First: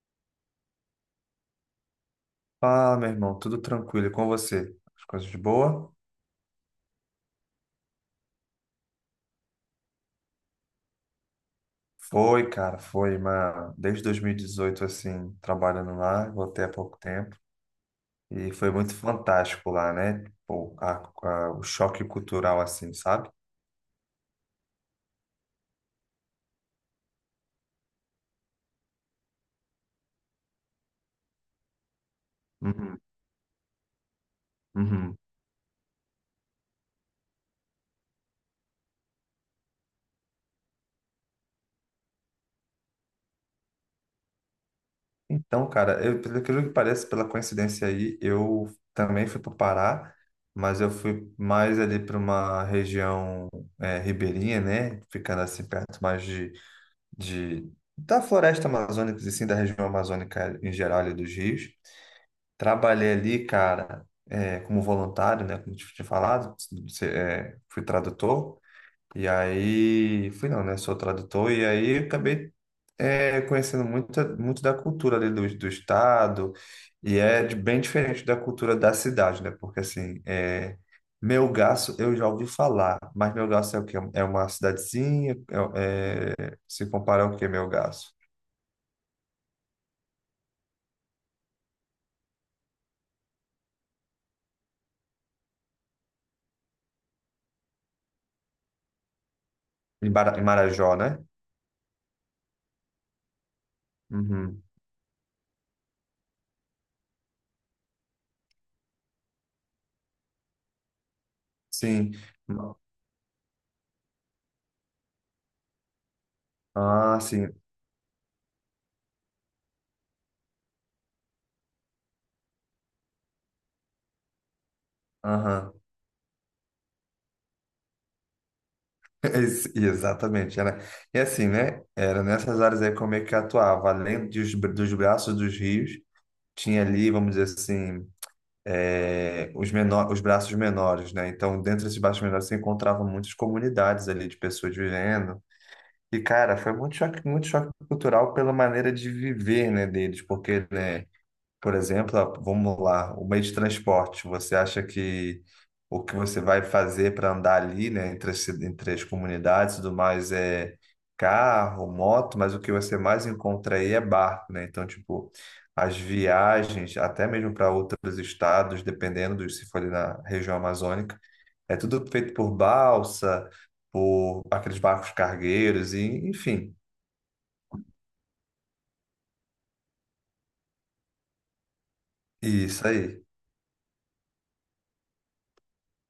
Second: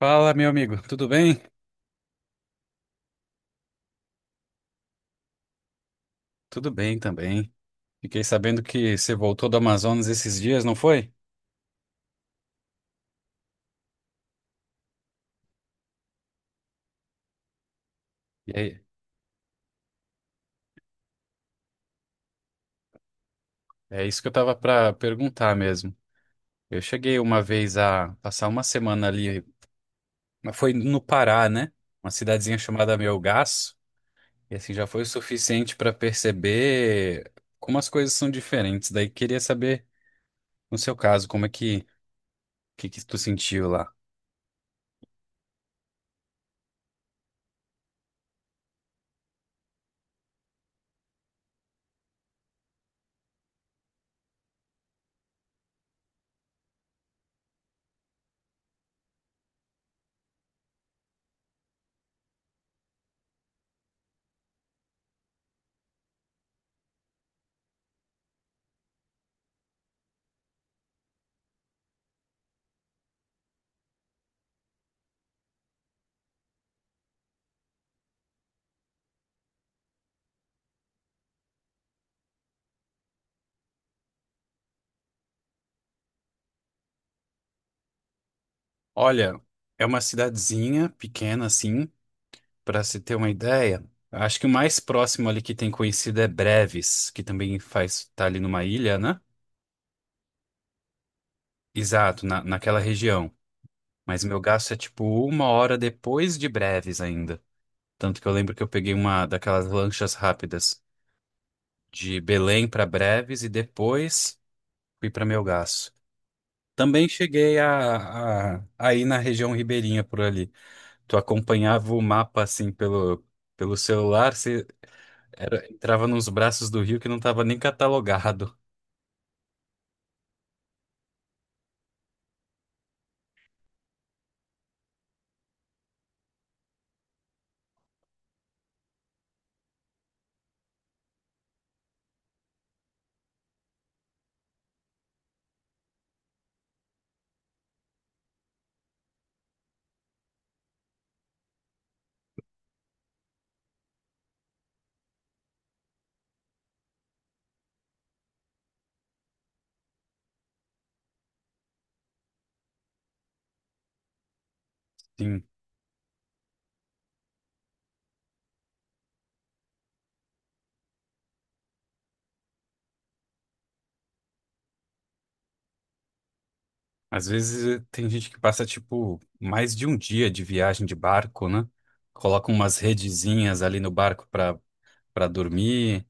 Fala, meu amigo, tudo bem? Fala, meu irmão, tudo tranquilo e com você? As coisas de boa? Tudo bem também. Fiquei sabendo que você voltou do Amazonas esses dias, não foi? Foi, cara, foi, mas desde 2018, assim, trabalhando lá, voltei há pouco tempo E e foi aí, muito fantástico lá, né? Pô, o choque cultural, assim, sabe? é isso que eu tava para perguntar mesmo. Eu cheguei uma vez a passar uma semana ali, mas foi no Pará, né? Uma cidadezinha chamada Uhum, Melgaço, e assim já foi o uhum. suficiente para perceber como as coisas são diferentes. Daí queria saber, no seu caso, como é que que tu sentiu lá? Então, cara, eu, pelo aquilo que parece, pela coincidência aí, eu também fui para o Pará, mas eu fui mais ali para uma região ribeirinha, né? Ficando assim perto mais de, da floresta amazônica, e sim, da região amazônica em geral, ali dos rios. Trabalhei ali, cara, como voluntário, né, como eu tinha falado, fui tradutor. E aí, fui não, né? Sou tradutor, e aí acabei conhecendo muito, muito da cultura ali do estado, e é bem diferente da cultura da cidade, né? Porque assim, Melgaço eu já ouvi falar, mas Melgaço é o quê? É uma cidadezinha, se comparar ao quê, Melgaço? Olha, é uma cidadezinha pequena assim, para se ter uma ideia, acho que o mais próximo ali que tem conhecido é Breves, que também faz tá ali numa ilha, né? Em Marajó, né? Exato, naquela região. Mas meu Uhum. gasto é tipo uma hora depois de Breves ainda. Tanto que eu lembro que eu peguei uma daquelas lanchas rápidas Sim. de Belém para Breves e depois fui para Melgaço. Também Ah, sim. cheguei a ir na região ribeirinha por ali. Tu acompanhava o mapa assim pelo celular. Era, Aham. entrava nos braços do rio que não estava nem catalogado. Exatamente, era. E assim, né? Era nessas áreas aí como é que eu atuava, além dos braços dos rios, tinha ali, vamos dizer assim, os braços menores, né? Então, dentro desses braços menores, você encontrava muitas comunidades ali de pessoas vivendo. E, cara, foi muito choque cultural pela maneira de viver, né, deles, porque, né? Por exemplo, vamos lá, o meio de transporte. Você acha que o que você vai fazer para andar ali, né, entre as comunidades e tudo mais é carro, moto, mas o que você mais encontra aí é barco, né? Então, tipo, Sim. as viagens, até mesmo para outros estados, dependendo de se for ali na região amazônica, é tudo feito por balsa, por aqueles barcos cargueiros, e, enfim, Às vezes tem gente que passa, tipo, mais de um dia de viagem de barco, né? Coloca umas isso aí. redezinhas ali no barco para dormir.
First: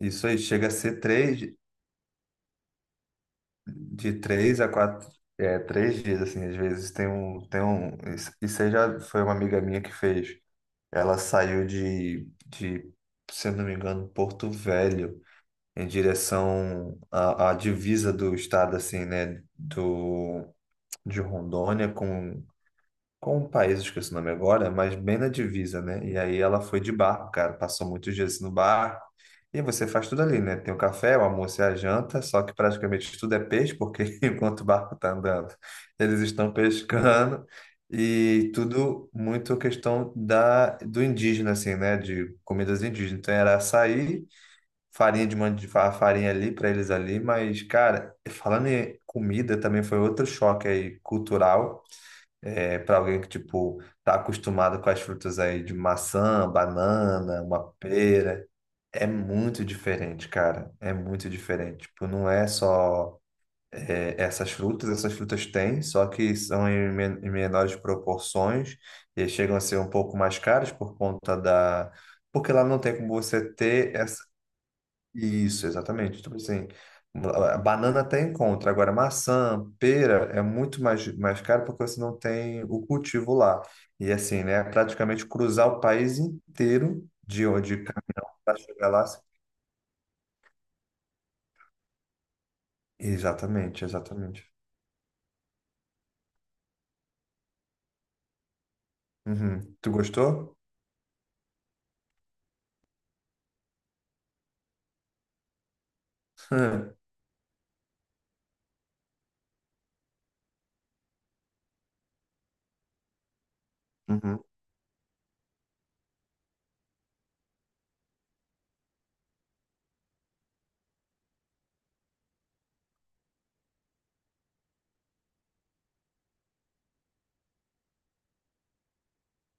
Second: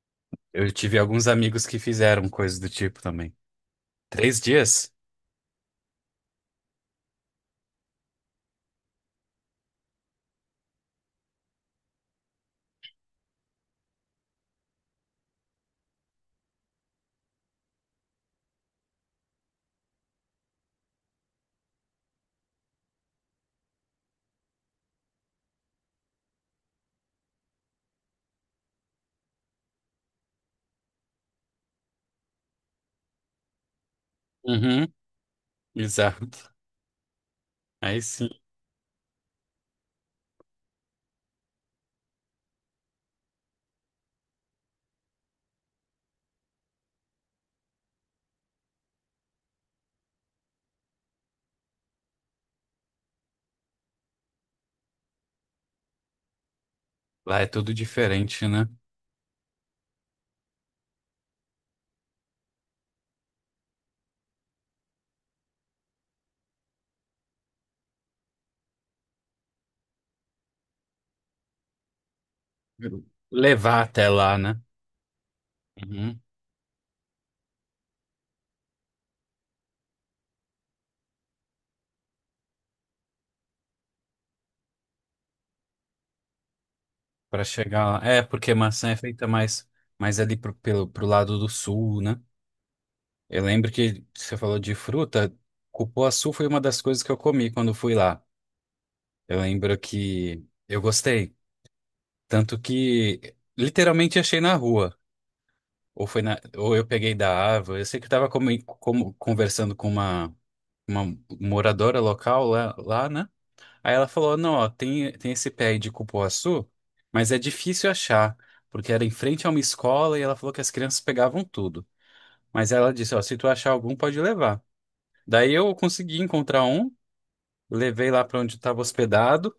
Isso aí chega Eu a tive ser alguns três. amigos que fizeram coisas do tipo também. De Três três a dias? quatro, três dias, assim, às vezes tem um, e você já foi uma amiga minha que fez, ela saiu de, se eu não me engano, Porto Velho, em direção à divisa do estado, assim, né, do, de Rondônia com um país, eu esqueci o nome agora, mas bem na divisa, né? E aí ela foi de barco, cara, passou muitos dias no barco. E você faz tudo ali, né? Tem o café, o almoço e a janta, só que praticamente tudo é peixe, porque enquanto o Uhum, barco está andando, eles estão exato. pescando. Aí sim. E tudo muito questão da, do indígena, assim, né? De comidas indígenas. Então era açaí, farinha de mandioca, farinha ali para eles ali. Mas, cara, falando em comida, também foi outro choque aí cultural para alguém que, tipo, tá acostumado com as frutas aí de maçã, Lá banana, é uma tudo pera, diferente, né? é muito diferente, cara. É muito diferente. Tipo, não é só, essas frutas têm, só que são em menores proporções e chegam a ser um pouco mais caras por conta da. Porque lá não tem como você Levar ter até lá, né? isso, Uhum, exatamente. Tipo assim, a banana até encontra. Agora, maçã, pera é muito mais caro porque você não tem o cultivo lá. E assim, né? É praticamente cruzar o país inteiro para de onde chegar lá. É, porque para chegar maçã é lá. feita mais, mais ali pro, pelo, pro lado do sul, né? Eu lembro Exatamente, que você exatamente. falou de fruta, cupuaçu foi uma das coisas que eu comi quando fui lá. Eu lembro Uhum. Tu que gostou? eu gostei, tanto que literalmente achei na rua, ou foi na, ou eu peguei da árvore. Eu sei que eu estava conversando com uma moradora local lá, né? Aí ela Hum. falou: Uhum. "Não, ó, tem esse pé aí de cupuaçu, mas é difícil achar, porque era em frente a uma escola e ela falou que as crianças pegavam tudo." Mas ela disse: "Ó, se tu achar algum, pode levar." Daí eu consegui encontrar um, levei lá para onde estava hospedado.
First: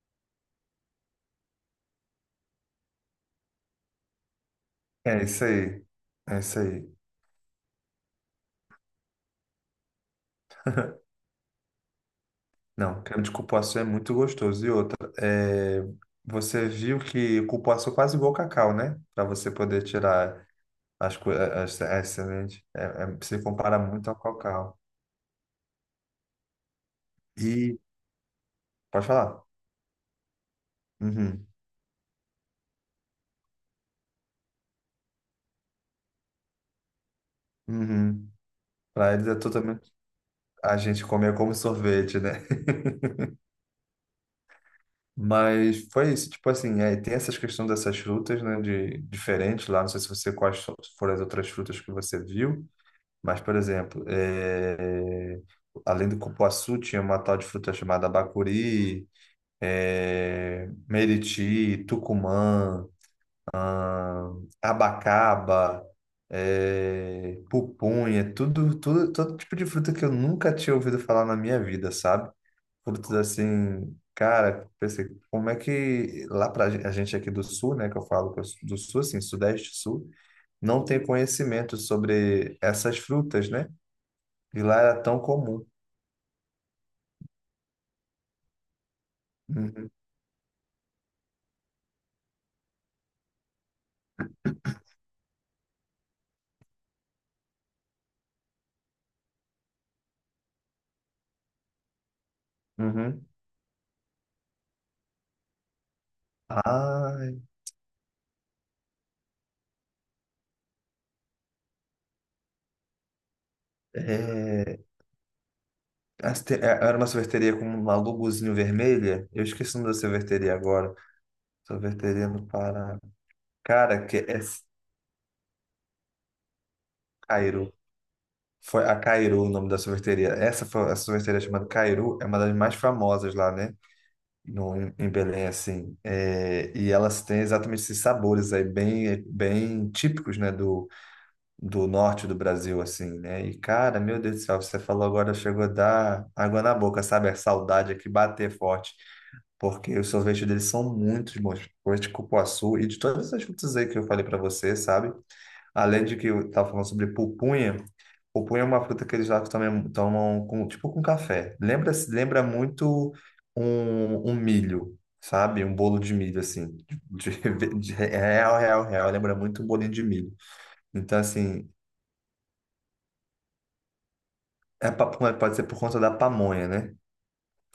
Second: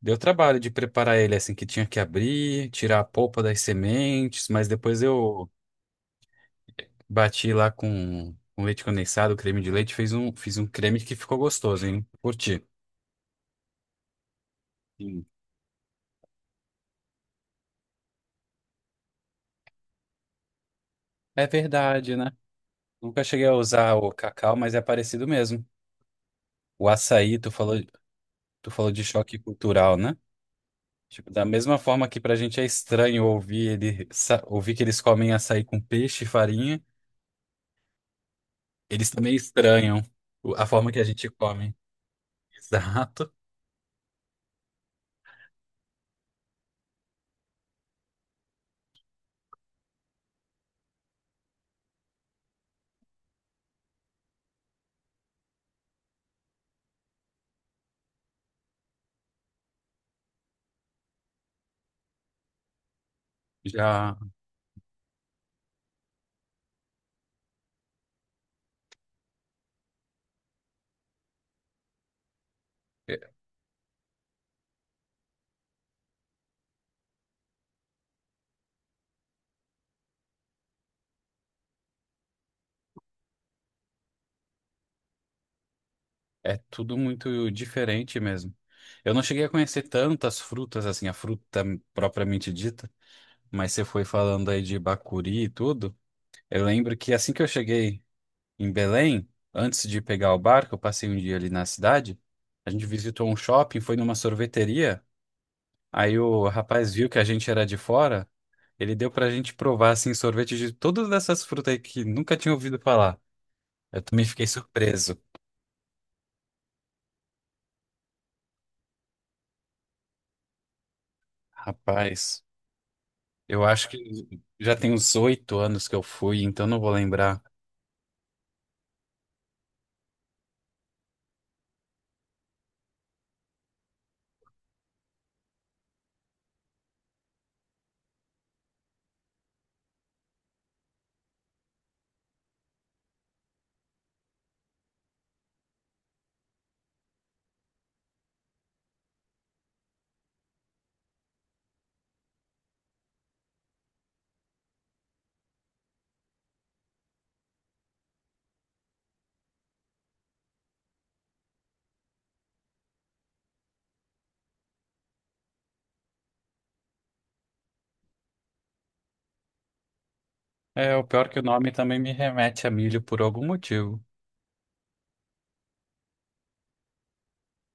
Deu trabalho de preparar ele assim que tinha que abrir, tirar a polpa das sementes, mas depois É isso eu aí. É isso aí. bati lá com leite condensado, creme de leite, fiz um creme que ficou gostoso, hein? Curti. Não, creme de cupuaçu é muito gostoso. E outra, Sim. Você viu que o cupuaçu é quase igual ao cacau, né? Para você poder tirar. As, co- É as, as verdade, né? sementes Nunca se cheguei a compara usar muito o ao cacau, mas cacau. é parecido mesmo. O açaí, tu falou, E de pode choque falar. cultural, né? Tipo, da Uhum, mesma forma que pra gente é estranho ouvir ele, ouvir que eles comem açaí com peixe e farinha, uhum. eles Para eles também é totalmente. estranham a A forma que a gente gente comia como come. sorvete, né? Exato. Mas foi isso, tipo assim, aí tem essas questões dessas frutas, né, de diferentes lá, não sei se você foram as outras frutas que você viu, mas, por exemplo, além do cupuaçu, tinha uma tal de fruta chamada bacuri, meriti, tucumã, Já ah, abacaba, pupunha, tudo, todo tipo de fruta que eu nunca tinha ouvido falar na minha vida, sabe? Frutas é assim, cara, pensei, como é que lá a gente aqui do sul, né, que eu falo que eu sou do sul, assim, sudeste, sul, não tem conhecimento sobre essas frutas, né? E lá era tão comum. é tudo muito diferente mesmo. Eu não cheguei a conhecer Uhum, tantas frutas, assim, a fruta propriamente dita, mas você foi falando aí de bacuri e tudo. Eu lembro que assim que eu cheguei em Belém, antes de pegar o barco, eu passei um dia ali na cidade, a gente uhum. visitou um shopping, foi numa sorveteria. Aí o rapaz viu que Ah, a gente era de fora, ele deu pra gente provar, assim, sorvete de todas essas frutas aí que nunca tinha ouvido falar. Eu também fiquei é, surpreso. as te- é- era uma sorveteria com uma logozinho vermelha. Eu esqueci o nome da sorveteria agora. Sorveteria Rapaz, no Pará. eu acho que Cara, que é já tem uns 8 anos que eu fui, então não vou lembrar. Cairu. Foi a Cairu o nome da sorveteria. Essa foi a sorveteria chamada Cairu, é uma das mais famosas lá, né? No, em Belém, assim. É, e elas têm exatamente esses sabores aí, bem, bem típicos, né? Do norte do Brasil, assim, né? E, cara, meu Deus do céu, você falou agora, chegou a dar água na boca, sabe? A saudade aqui bater forte. Porque os sorvetes deles são muito bons. Sorvete de cupuaçu e de todas essas frutas aí que eu falei pra você, sabe? Além de que eu estava falando sobre pupunha. Pupunha é uma fruta que eles lá também tomam com, tipo com café. Lembra muito um milho, sabe? Um bolo de milho, assim. De, real, real, real. Lembra muito um bolinho de milho. É, o Então, pior é que o assim, nome também me remete a milho por algum motivo. é papunha, pode ser por conta da pamonha, né?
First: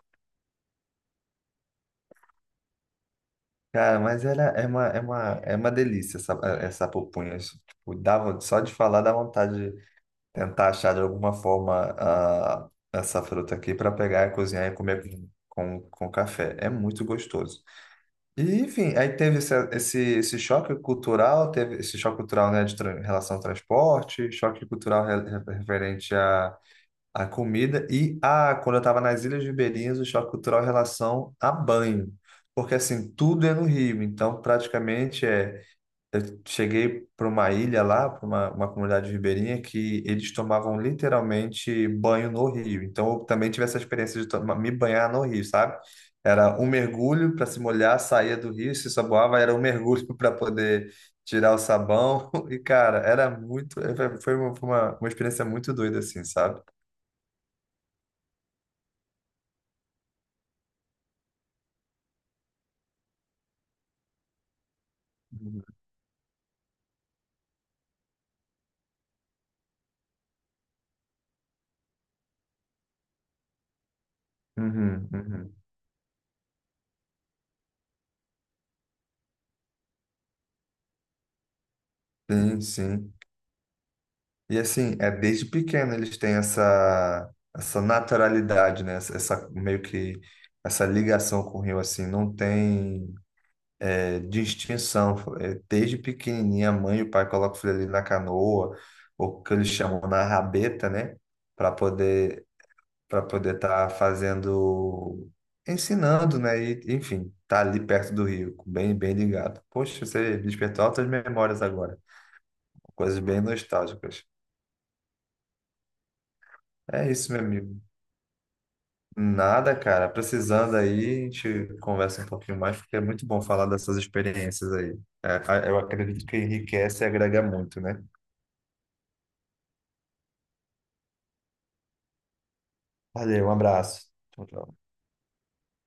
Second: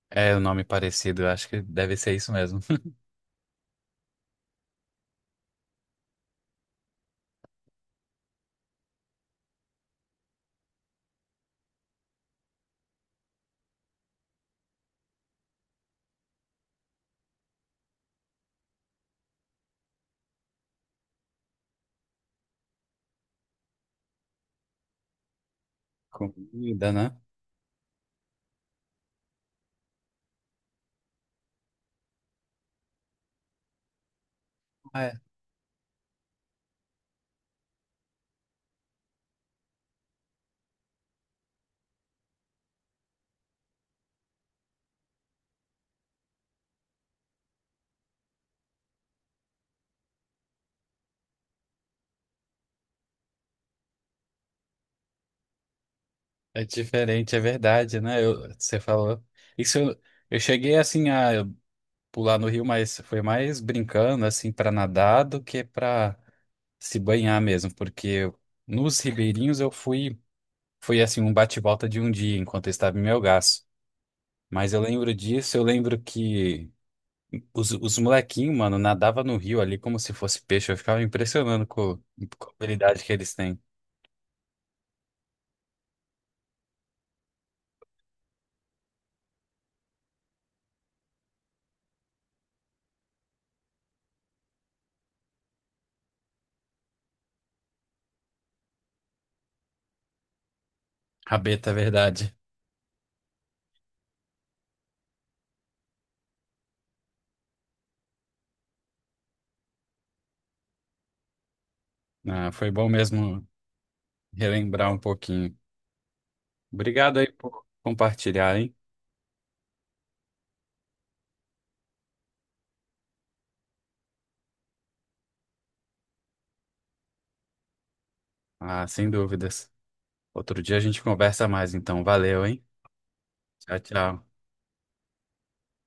É, o nome parecido, eu acho que deve ser isso mesmo. Cara, mas é uma delícia essa pupunha. Tipo, dava, só de falar dá vontade tentar achar de alguma forma essa fruta aqui para pegar e cozinhar e comer com café. É muito gostoso. E, enfim, aí teve esse choque cultural, teve esse choque cultural, né, de em relação ao transporte, choque cultural referente à, Comida, né? à comida e a, quando eu estava nas Ilhas Ribeirinhas, o choque cultural em relação a banho. Porque, assim, tudo é no Rio, então É, praticamente eu cheguei para uma ilha lá, para uma comunidade ribeirinha, que eles tomavam literalmente banho no rio. Então eu também tive essa experiência de tomar, me banhar no rio, sabe? Era um mergulho para se molhar, saía do rio, se saboava, era um mergulho para poder tirar o sabão. E, cara, era muito. Foi uma experiência muito doida, assim, sabe? é diferente, é verdade, né? Você falou. Isso eu, eu cheguei assim a pular no rio, mas foi mais brincando assim para nadar do que para se banhar mesmo, porque nos ribeirinhos eu fui, foi assim um bate-volta de um dia enquanto eu estava em Melgaço. Mas eu Uhum, lembro uhum. disso, eu lembro que os molequinhos, mano, nadava no rio ali como se fosse peixe. Eu ficava impressionando com a Sim, habilidade que sim. eles têm. E assim, é desde pequeno eles têm essa naturalidade, né? Essa, meio que essa ligação com o rio, assim, não tem distinção. É, desde pequenininha, a mãe e o pai colocam o filho ali na canoa, ou o que eles chamam na rabeta, né? Rabeta, Para é verdade. poder para poder estar fazendo, ensinando, né? E, enfim, tá ali perto do rio, bem, bem ligado. Poxa, você despertou altas memórias agora, Ah, foi bom coisas bem mesmo nostálgicas. relembrar um pouquinho. É Obrigado aí isso, meu por amigo. compartilhar, hein? Nada, cara. Precisando aí, a gente conversa um pouquinho mais, porque é muito bom falar dessas experiências aí. É, eu acredito que enriquece e agrega muito, né? Ah, sem dúvidas. Outro dia a gente conversa mais, então. Valeu, hein? Valeu, um Tchau, abraço. tchau. Tchau, tchau.